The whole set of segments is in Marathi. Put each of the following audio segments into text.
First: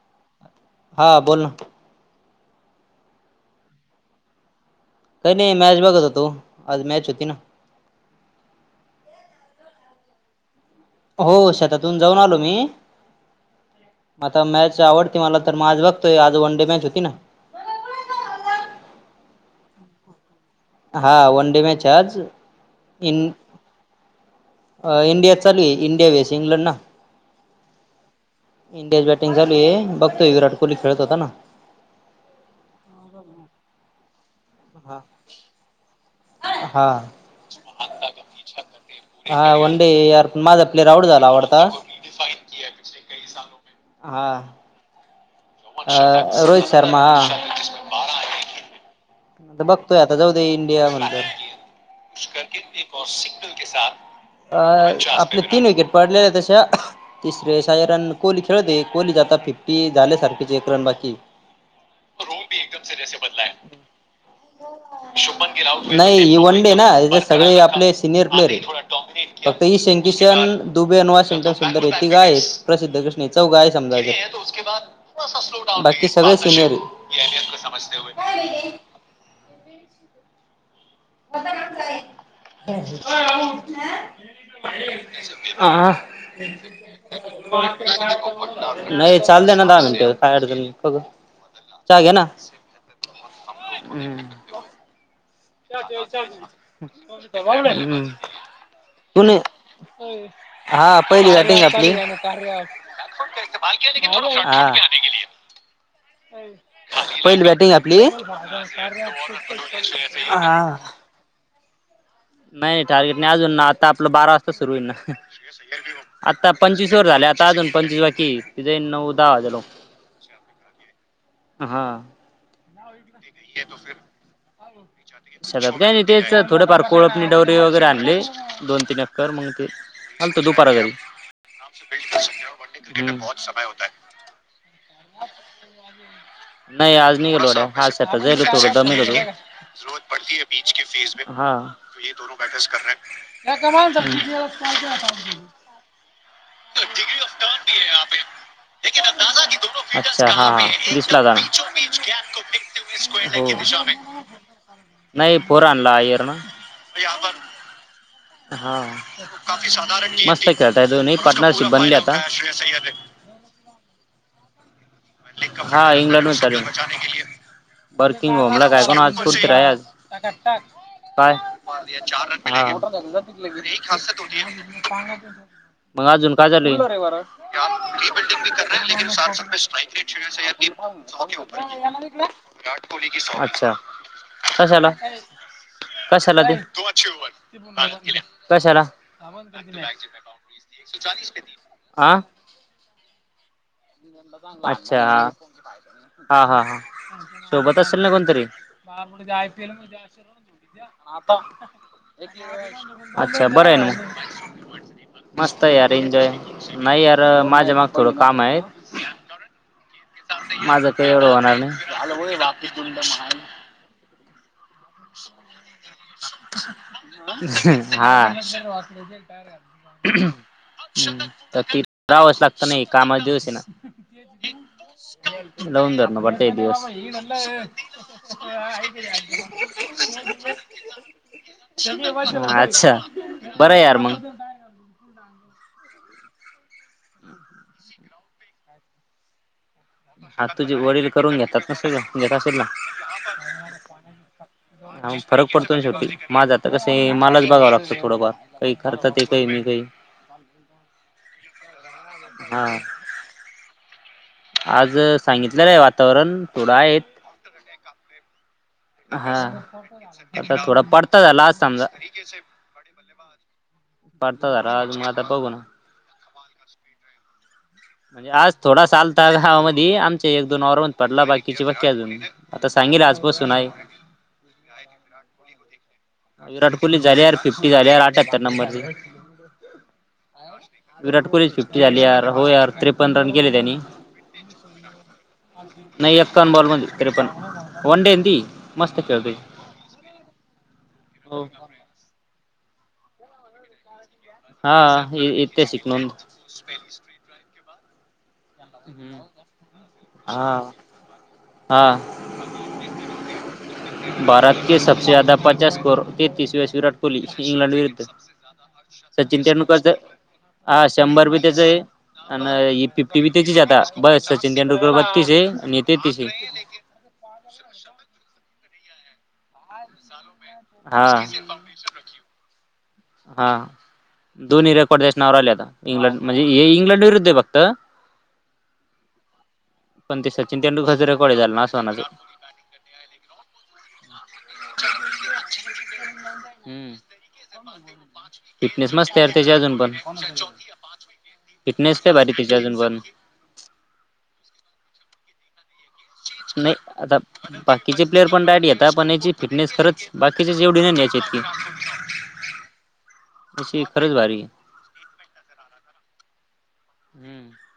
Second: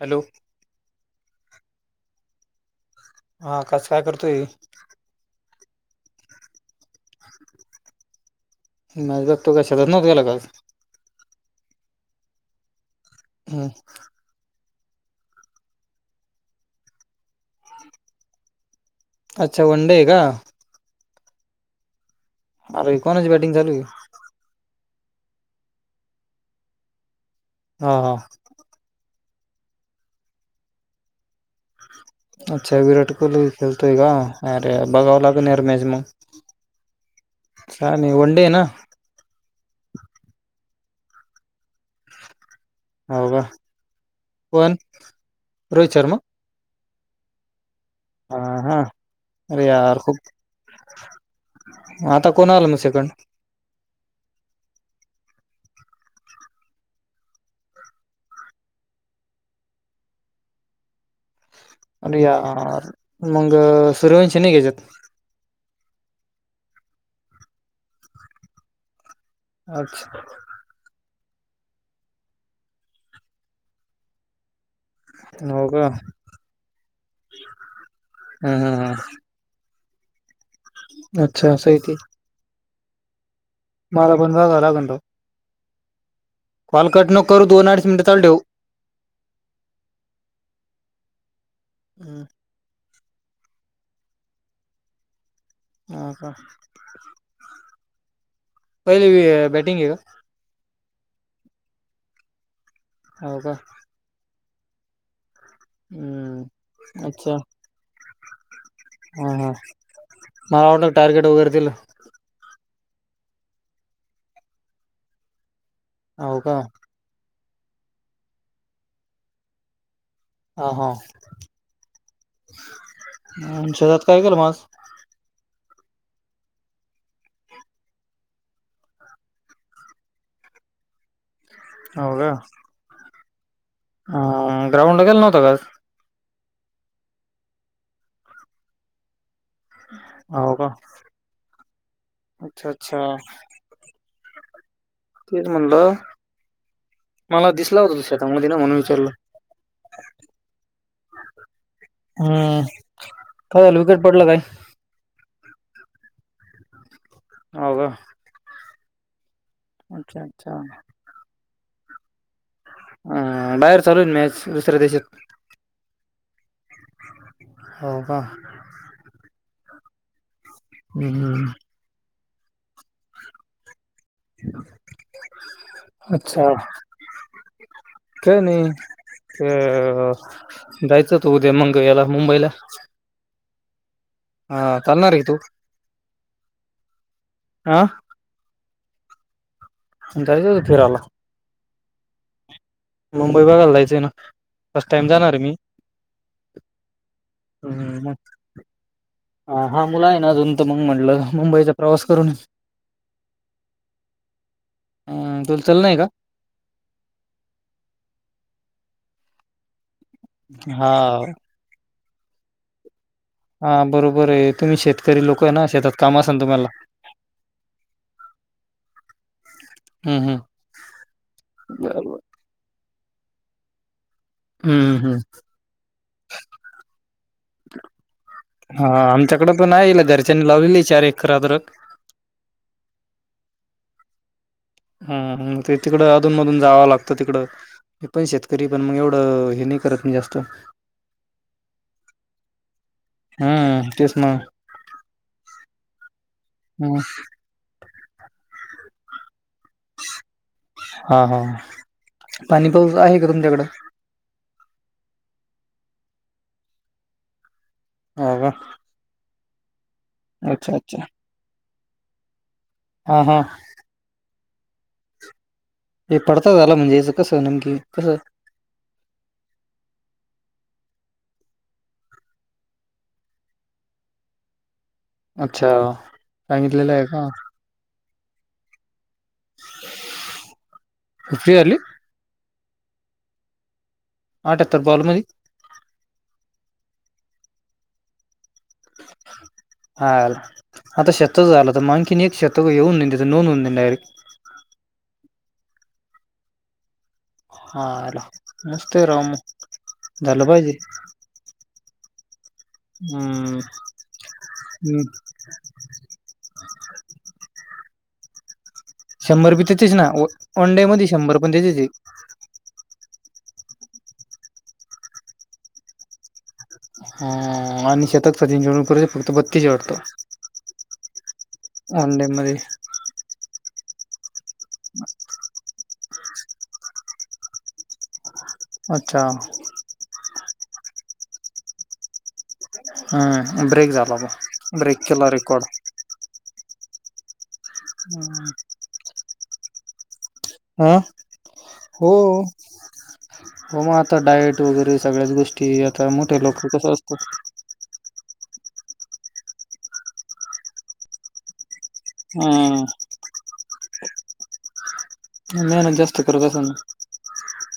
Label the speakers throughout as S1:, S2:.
S1: हॅलो!
S2: हा बोल ना.
S1: हा कसं काय करतोय.
S2: काही नाही मॅच बघत होतो. आज मॅच होती ना!
S1: नाहीक् तो काश नतलागात [unintelligible]
S2: हो शेतातून जाऊन आलो मी.
S1: हम!
S2: आता मॅच आवडती मला तर म आज बघतोय आज वन डे मॅच होती ना.
S1: अच्छा वनडे आहे का?
S2: हा वन डे मॅच आहे आज.
S1: अरे कोणाची बॅटिंग चालू आहे.
S2: अ इंडिया चालु आहे इंडिया वेस इंग्लंड ना.
S1: हा हा.
S2: इंडियाच बॅटिंग चालू आहे, बघतोय विराट कोहली खेळत होता ना.
S1: अच्छा विराट कोहली खेलतोय का? अरे
S2: हा
S1: बघावं लागेल यार मॅच मग
S2: हा
S1: छान हाय वन डे आहे ना.
S2: हा वनडे यार माझा प्लेयर आउट झाला वाटतं. [inaudible]
S1: अव्वा!
S2: हा.
S1: पण
S2: अ रोहित शर्मा आ.
S1: ह हा.
S2: आता
S1: अरे यार
S2: बघतोय आता
S1: खूप
S2: जाऊ दे इंडिया म्हणतो.
S1: आता
S2: [unintelligible]
S1: कोण आलं मग सेकंड
S2: अ आपले तीन विकेट पडलेले तशा. तिसरे सहा -रन कोली खेळते कोली आता फिफ्टी झाल्या सारखेचे एक रन बाकी
S1: अरे यार, मग सूर्यवंश नाही का याच्यात?
S2: नाही हे वन -डे ना त्याच्यात सगळे आपले सिनियर प्लेअर आहेत. फक्त हे
S1: अच्छा
S2: शंकेश्वर दुबे आणि वॉशिंग्चा फिल्डर आहे ती गाय प्रसिद्ध कृष्ण चौघ आहे समजायचं.
S1: हो का हम्- हम्म- हम्.
S2: ए [unintelligible]
S1: ह [unintelligible]
S2: [unintelligible]
S1: मला पण जागाव लागल तेव्हा.
S2: आ.
S1: कॉल कट नको करू, दोन अडीच मिनिट चालू ठेव.
S2: नाही चालुदे ना दहा मिनिट काही अडचण नाही चहा घ्या
S1: हम्म.
S2: ना. हम्म!
S1: हा का
S2: हम कोण
S1: पहिली बॅटिंग
S2: आहे. हा पहिली बॅटिंग आपली
S1: का हो का
S2: हा.
S1: हम्म अच्छा
S2: पहिली बॅटिंग आहे आपली हा हा
S1: टारगेट वगैरे दिल
S2: नाही टारगेट नाही अजून ना आता आपलं बारा वाजता सुरू होईल ना
S1: हो
S2: आता
S1: का
S2: पंचवीस सुरु झाले आता अजून पंचवीस बाकी आहे म्हणजे नऊ दहा वाजलो
S1: हो हो
S2: हा
S1: शेतात काय केलं मग आज?
S2: शेतात काय नाही तेच थोडे फार कोळपणी डवरे वगैरे आणले दोन तीन एकर मग ते आणतो दुपारी
S1: आ ग्राउंडला गेला नव्हतं काय आज
S2: नाही आज नाही गेलो राव आज [unintelligible]
S1: आज हो का
S2: हा डिग्री
S1: अच्छा अच्छा तेच म्हणलं
S2: ऑफ
S1: मला
S2: टर्न ती
S1: दिसला होता तू
S2: आहे
S1: शेतामध्ये ना म्हणून
S2: येेकन
S1: विचारलं
S2: अंदाजा की दोनो [unintelligible] अच्छा हा [inaudible] दिसला का हो
S1: पडला काय?
S2: नाही फोर् आणलं आयर्न
S1: हो का
S2: हा-
S1: अच्छा
S2: मस्त
S1: अच्छा
S2: खेळतय दोन्ही पार्टनरशिप बनली आता अय्यर ने।
S1: ह बाहेर चालू मॅच दुसऱ्या देशात
S2: हा इंग्लंड मध्ये चालू आहे
S1: हो का
S2: बर्किंग होम ला काय कोण आज फिराय आहे आज काय
S1: हम्म.
S2: हा [unintelligible] [inaudible] सांगा की मग मग अजून
S1: अच्छा
S2: काय झालं
S1: काय नाही ते,
S2: [inaudible]
S1: अं, जायचं की उद्या मंग याला मुंबईला
S2: अच्छा [unintelligible]
S1: हा,
S2: कशाला
S1: चालणार आहे की तू
S2: कशाला ते
S1: हा
S2: कशाला
S1: जायचं होतं फिरायला
S2: आ
S1: मुंबई बघायला जायचंय ना फर्स्ट
S2: अच्छा
S1: टाइम जाणार आहे मी
S2: हा हा हा सोबत असेल ना
S1: मग
S2: कोणतरी [unintelligible]
S1: हा मुला आहे ना अजून तर मग म्हटलं मुंबईचा प्रवास करून
S2: अच्छा बरं आहे ना मग
S1: अ तुला
S2: मस्त आहे
S1: चल
S2: यार
S1: नाही का
S2: एंजॉय नाही यार माझ्या माग थोडं काम आहे. माझ
S1: हा
S2: का एवढं होणार नाही
S1: हा बरोबर आहे तुम्ही शेतकरी लोक आहे ना शेतात काम असाल तुम्हाला
S2: हा हम् तर ती
S1: बरोबर
S2: रावा सारखं नाही कामा दिवस आहे ना
S1: हम्म हम
S2: [unintelligible] दिवस
S1: हा आमच्याकड पण आहे घरच्यांनी लावली आहे चार एकरात अद्रक.
S2: अच्छा बरं यार मग
S1: हम ते तिकडं अधून मधून जावं लागतं तिकड हे पण शेतकरी पण मग एवढं हे नाही करत नाही जास्त
S2: अरे तुझे वडील करून घेतात ना सगळ घेत असेल ना
S1: हम्म तेच ना
S2: फरक पडतो शेवट माझा तर कस हे
S1: हम्म
S2: मला बघाव लागतं थोडंफार काही करतात ते काही मी काही [unintelligible]
S1: हा हा पाणी
S2: हा
S1: पाऊस आहे का तुमच्याकडं
S2: आज सांगितलेलं नाही वातावरण थोडं आहेत
S1: अह
S2: हा आता थोडा
S1: अच्छा
S2: पाडता ला आज समजा.
S1: हां हां!
S2: पाडता झाला आज म आता बघु ना.
S1: हे पडता झाला म्हणजे याच कस नमकी.
S2: म्हणजे आज थोडासा आलता गावामधी, आमच्या एक दोन वावरामदी पडला बाकीची बाकी अजून. आता सांगेल ये आजपसून आहे.
S1: अच्छा!
S2: विराट
S1: सांगितलेलं
S2: कोहली
S1: आहे का
S2: झाल्या यार, फिफ्टी झाल्या यार अठ्याहत्तर नंबर ची. विराट कोहली ची फिफ्टी झाली यार, हो यार त्रेपन्न रन केले त्यांनी.
S1: आठ्यातर बॉल मधीच.
S2: नाही एक्कावन बॉल मधी त्रेपण वन डे ना ती. मस्त खेळतोय.
S1: हा आता
S2: हो
S1: शेतच झालं, त म आणखीन एक शेत तस येऊन नन त्याच नोंद होऊन जाईल डारेक्ट.
S2: हा इ-इथे शिकनोन. [unintelligible]
S1: हा आला मस्तय राव मग झालं
S2: हा
S1: पाहिजे.
S2: हा!
S1: हूं!
S2: भारत के सबसे ज्यादा पचास स्कोर, तेतीस वेळेस विराट कोहली इंग्लॅड विरुद्ध. सचिन
S1: शंभर बी
S2: तेंडुलकरच
S1: त्याचेच ना वन
S2: हा
S1: डे मध्ये
S2: शंभर बी
S1: पण
S2: त्याच
S1: त्याचेच
S2: आहे. न ही फिफ्टी बी तेचीच हे आता ब सचिन तेंडुलकर बतीस हे आणि हे तेतीस हे.
S1: हा आणि शतक सचिन तेंडुलकर चे फक्त बत्तीस वाटत.
S2: हा!
S1: अंडेेमधे.
S2: हा दोन्ही रेकॉर्ड देशनाव राहिले आता, इंग्लंड म्हणजे हे इंग्लंड विरुद्ध हे फक्त.
S1: अच्छा!
S2: पण ते सचिन तेंडुलकर च रेकॉर्ड हे त्याल नासवण्याचं.
S1: हं ब्रेक झाला ब, ब्रेक केला रेकॉर्ड.
S2: हूं! फिटनेस मस्त यार त्याची अजून पण.
S1: हा
S2: फिटनेस
S1: हो
S2: लयी भारी त्याची अजून पण.
S1: हो म आता डायट वगैरे सगळ्याच गोष्टी, आता मोठे लोक
S2: नाही
S1: कसं
S2: आता
S1: असत.
S2: बाकीचे प्लेयर पण डायट घेता, पण याची फिटनेस खरंच बाकीच्याच एवढी नाही न याच्या इतकी.
S1: हा!
S2: अशी खरच भारीय.
S1: मेहनत जास्त करत असंन.
S2: हम्म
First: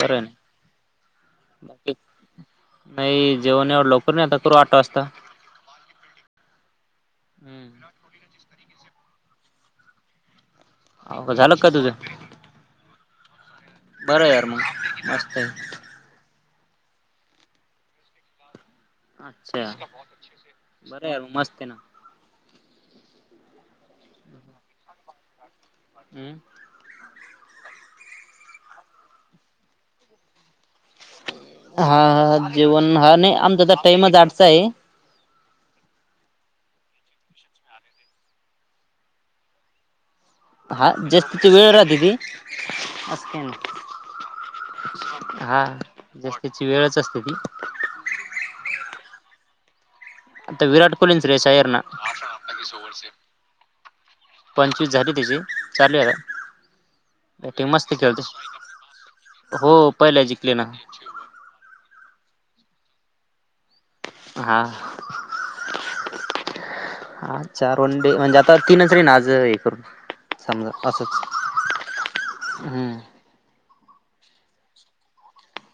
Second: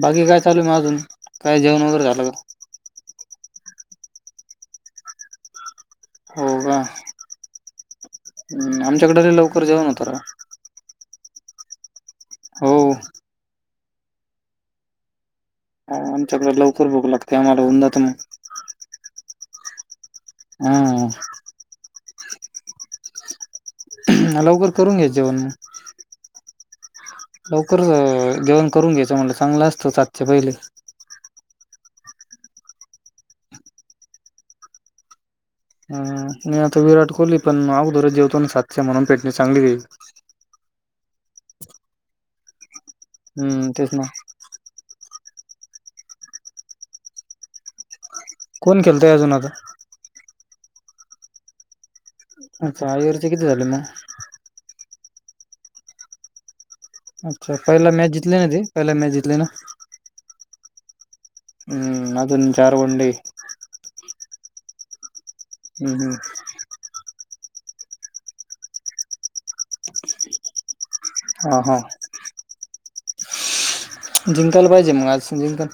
S2: बरं आहे
S1: बाकी काय
S2: ना
S1: चालू म अजून, काय जेवण
S2: बाकी
S1: वगैरे झालं का?
S2: नाही जेवण एवढ्या लोकर नाही, आता करू आठ वाजता.
S1: होका.
S2: हूं!
S1: ऊ आमच्याकड लयी लवकर जेवन होत राव.
S2: ओ झालं का तुझं?
S1: हो
S2: बरं यार मग मस्त.
S1: हा आमच्याकड लवकर भूक लागते आम्हाला होऊन जात म.
S2: अच्छा बरं
S1: हा
S2: यार मस्त हे ना.
S1: लवकर करून घ्या जेवण मग.
S2: हम्म.
S1: लवकरच जेवण करून घ्यायचं म्हटलं चांगलं असतं सात‌च्या पहिले.
S2: हा, जेवण हा नाही आमचा तर टाईमच आठचा आहे.
S1: हा, नाही आता विराट कोहली पण अगोदरच जेवतो ना सातच्या म्हणून फिटनेस चांगली राहील.
S2: हा ज्याची त्याची वेळ राहते ती, असं काय नाय.
S1: हम्म तेच ना
S2: हा ज्याची त्याची वेळच असते ती.
S1: कोण खेळतंय अजून आता?
S2: आता विराट कोहली अन श्रेयश अय्यर ना.
S1: अच्छा, अय्यरचे किती झाले मग?
S2: पंचवीस झाली त्याचे, चाले आता.
S1: अच्छा,
S2: बॅटिंग
S1: पहिला
S2: मस्त
S1: मॅच
S2: खेळतो
S1: जितले ना ते, पहिला मॅच जितले ना?
S2: हो पहिला जिकले ना.
S1: हम्म, अजून चार गोंडे.
S2: हा.
S1: हम्म हम्म
S2: हा चार वन डे म्हणजे आता तीनच रे ना, आज हे करून समजा असंच
S1: हा हा.
S2: हम्म
S1: जिंकायला पाहिजे ना, मग आज जिंकन.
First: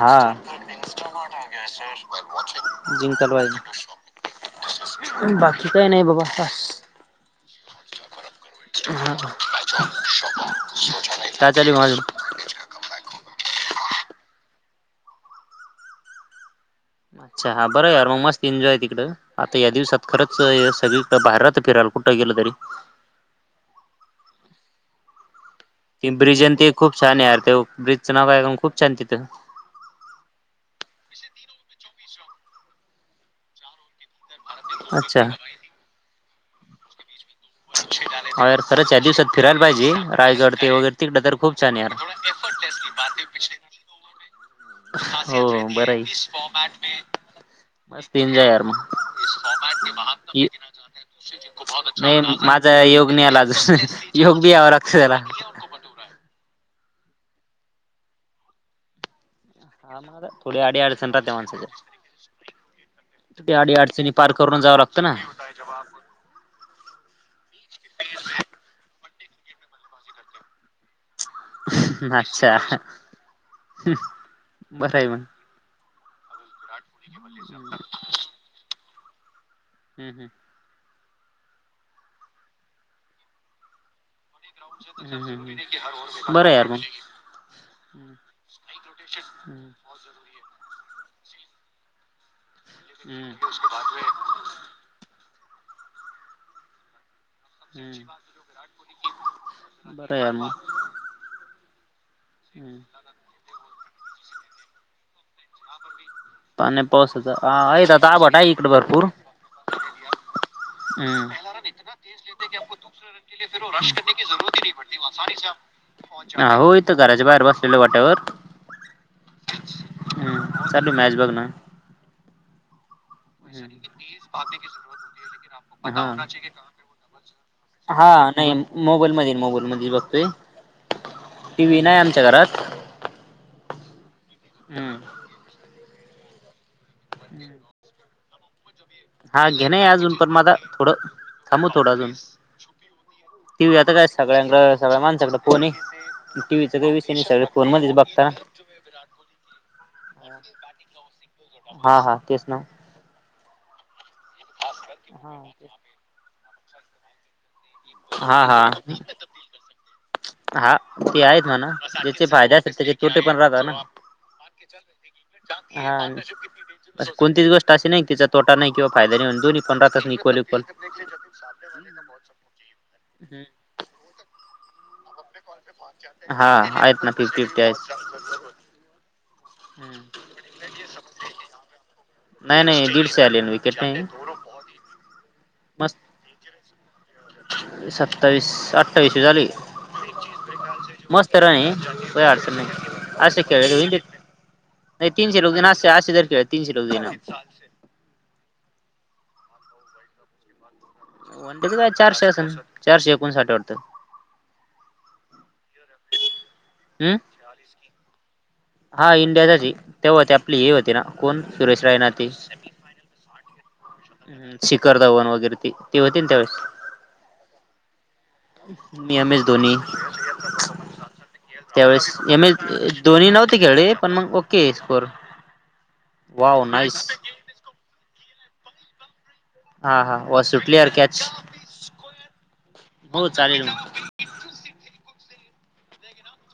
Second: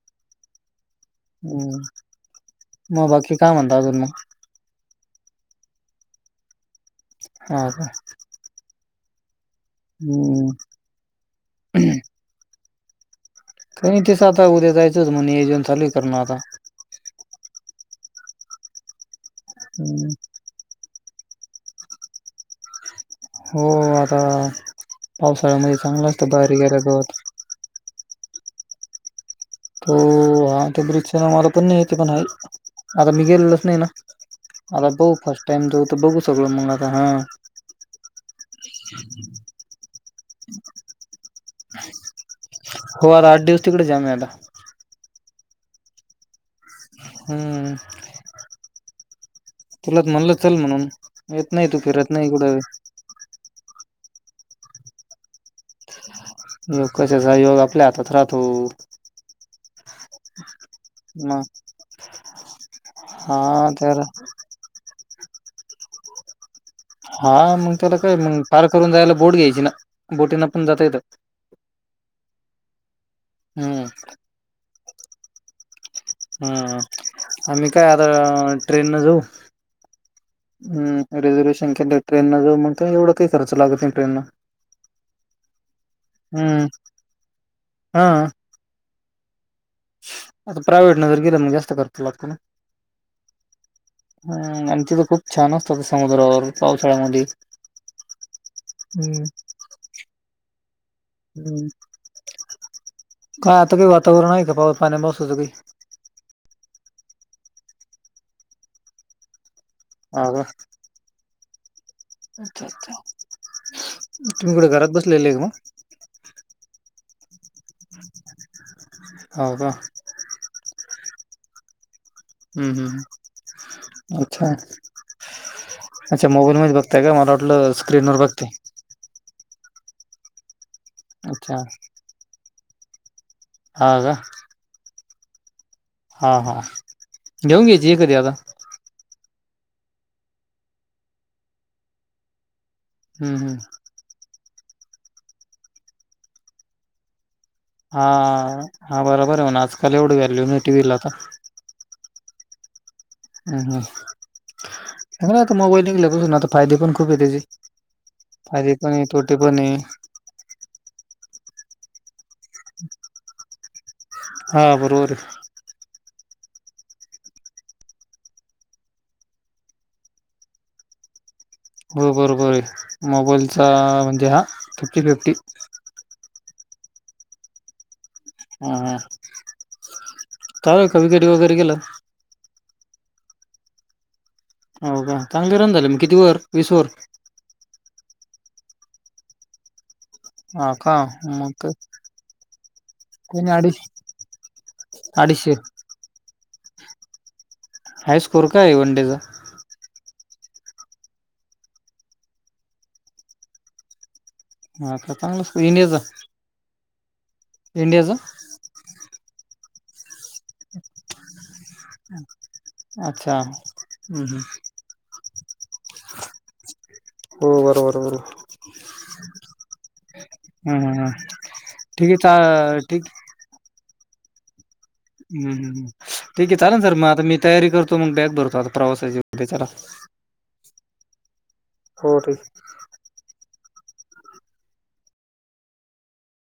S2: हा,
S1: मग
S2: जिंकायला
S1: बाकी काय
S2: पाहिजे.
S1: म्हणता अजून मग
S2: बाकी काय नाही बाबा बास
S1: हा का?
S2: हा,
S1: हम्म
S2: काय चालूय मग अजून?
S1: काही नाय तेच आता उद्या जायचंच मग नियोजन चालूय करणं आता.
S2: अच्छा, बरं यार मग मस्त एन्जॉय तिकडं, आता या दिवसात खरं च सगळीकडं भारी राहतं फिरायला कुठं गेलं तरी.
S1: हो आता, पावसाळ्यामध्ये चांगला
S2: ती
S1: असतं
S2: ब्रिज
S1: बाहेर
S2: अन ती
S1: गेल्या
S2: खूप
S1: गवत
S2: छान हाय आर, त्यो ब्रिजचं नाव काय [unintelligible] खूप छान तिथं.
S1: तो हा ते ब्रिजचे नाव मला पण नाही येते, पण आहे आता मी गेलेलोच नाही ना. आता बघू
S2: अच्छा
S1: फर्स्ट टाइम जाऊ तर बघू सगळं मग आता हा.
S2: हा यार खरंच या दिवसात फिरायला पाहिजे, रायगड ते वगैरे तिकडं तर खूप छान आहे यार.
S1: हो आरं आठ दिवस तिकडंच आहे आम्ही आता.
S2: हो बरंय.
S1: हम्म.
S2: [unintelligible] यार मग.
S1: तुलाच म्हणलं
S2: इ
S1: चल म्हणून येत नाही तू फिरत
S2: नाय
S1: नाही कुठं
S2: माझा योग नाई आला योग बी यावा लागतो त्याला.
S1: योग कशाचा योग, आपल्या हातात राहतो.
S2: हा म आता, थोडी आडी अडचण राहते
S1: मग
S2: माणसाच्या, त त्या
S1: हा
S2: आडी
S1: तर
S2: अडचणी पार क करूनच जावं लागतं ना. [unintelligible]
S1: हा मग त्याला काय मग पार करून जायला बोट घ्यायची ना, बोटीनं पण जाता येतं.
S2: अच्छा.
S1: ह.
S2: बरां आहे मं
S1: हम्मं आम्हीं कायं आंता ट्रेन नं जाऊं
S2: हम्मं हं
S1: हम्मं रिझर्वेशन केल्यावर ट्रेन नं जाऊं मंग कांहीं एवढां कांहीं खर्च लागतं नाहीं ट्रेन
S2: बरं आहे
S1: हम्म
S2: आंता [unintelligible]
S1: आंता प्रायव्हेट नं जरं गेलं मंग जास्तं खर्च लागतो नां
S2: हम्मं
S1: हम्मं आणि तिथं खूंप छान असतांत ते समुद्रावरं पावसाळ्यांमध्ये
S2: बरंय यार मंग [unintelligible]
S1: हम्मं कायं आंता कांहीं वातांवरण आहे कां पाव पाण्यां पावसाचं कांहीं
S2: [unintelligible] पाण्यां पावसाचं हां आंता आंभट आहे इकडं भरंपूर
S1: आं गरं
S2: हम्मं दुसऱ्या रशा
S1: अच्छा
S2: करची जरुंरतही
S1: तुम्ही
S2: नाहीं
S1: कुठे घरात
S2: पडती
S1: बसलेले आहे का मग?
S2: आसं हां हो इथं घरांच्या बाहेर बसलेले वॉटेवर
S1: हांव कां
S2: तंठी नाहीं जाऊं नां
S1: हम्मं हम्मं
S2: जरूंर होती पणं हो कां
S1: अगं मलां वाटलं
S2: हां
S1: स्क्रीनवर बघताय.
S2: नाहीं मोबाईल मध्यें मोबाईल मध्यें बघतोय
S1: अच्छा
S2: टी व्ही नाहीं आमच्या घरांत
S1: हां कां
S2: हम्मं
S1: हां हां घेऊंन घायांची एखादी आंता
S2: हां घेणं अजूंन पणं मं आंता थोडं थांबु थोडं अजूंन
S1: हम्म हम्म
S2: टीव्ही आंता कायं सगळ्यांक सगळ्यां माणसाकडे फोन आहे टीव्हीचा कांहीं विषय नाहीं सगळं
S1: हां हां बरोबर आहे म्हणे आंजकांल एवढी व्हॅल्यू नाहीं टी व्हीला आंता
S2: हां हां तेचं नां
S1: हम्मं हं नां
S2: हा
S1: आंता
S2: तेच
S1: मोबाईल निघल्यांपसून आंता फायदे पणं खूंप आहे त्यांचे
S2: ना. हा
S1: फायदे पणं आहे तोटे पणं आहे
S2: हां ते आहेतं म्हणां त्यांचे फायदे असलं त्यांचे तोटे पणं राहतं नां
S1: हा बरोबर
S2: हां कोणतीच गोष्ट असंशी नाहीं तिच्या तोटां नाहीं किंवा फायदां नाहीण दोनी पणं राहतां इक्वल इक्वल [unintelligible]
S1: हो बरोबर आहे
S2: हम्म.
S1: मोबाईलचा म्हणजे हां फिफ्टी फिफ्टी
S2: हां आहेतं नां फिफ्टी फिफ्टी आहेतं
S1: हां हां आं
S2: हम्मं,
S1: कायं गं कवी गडी वगैरें गेलांत.
S2: नाहीं नाहीं दीडशे आले विकेट नाहीं.
S1: हो कां चांगले रन झाले मंग किती वरं वीस वरं.
S2: सत्तावीस, अठ्ठावीसे झाले
S1: हा का
S2: मस्तं राणी
S1: मग
S2: व्हंय कांहीं अडचं नाहीं असशं
S1: कोणी
S2: खेळले
S1: अडीच
S2: नाही, तिनशे र
S1: अडीचशे
S2: एकद अस अस देकी तिनशेद
S1: हाय स्कोअर काय वनडेचा
S2: वनडे काय चारशे असन चारशे एकोण साठ आहे वाटतं
S1: ह का चांगला येनेजा
S2: हम्म
S1: इंडियाचं
S2: हा इंडियाचीच तेव्हाती आपली ही होती ना कोण सुरेश रायना ते
S1: अच्छा हम्म हम्म
S2: करधवन वगैरे ते होते ना त्यावेळेस
S1: हो बरोबर, बरोबर
S2: मी एम एस धोनी
S1: हम्म हम्म ठीक
S2: त्यावेळेस
S1: आहे
S2: एम
S1: चा
S2: एस
S1: ठीक
S2: धोनी नव्हते खेळले पण मग केस फोर
S1: हम्म हम्म ठीक आहे
S2: वाव
S1: चालेल सर
S2: नाईस
S1: मग आता मी तयारी करतो मग बॅग भरतो आता प्रवासाची उद्याच्याला.
S2: हा, हा वा सुटली अरे कॅच
S1: हो रे
S2: हो चालेल ना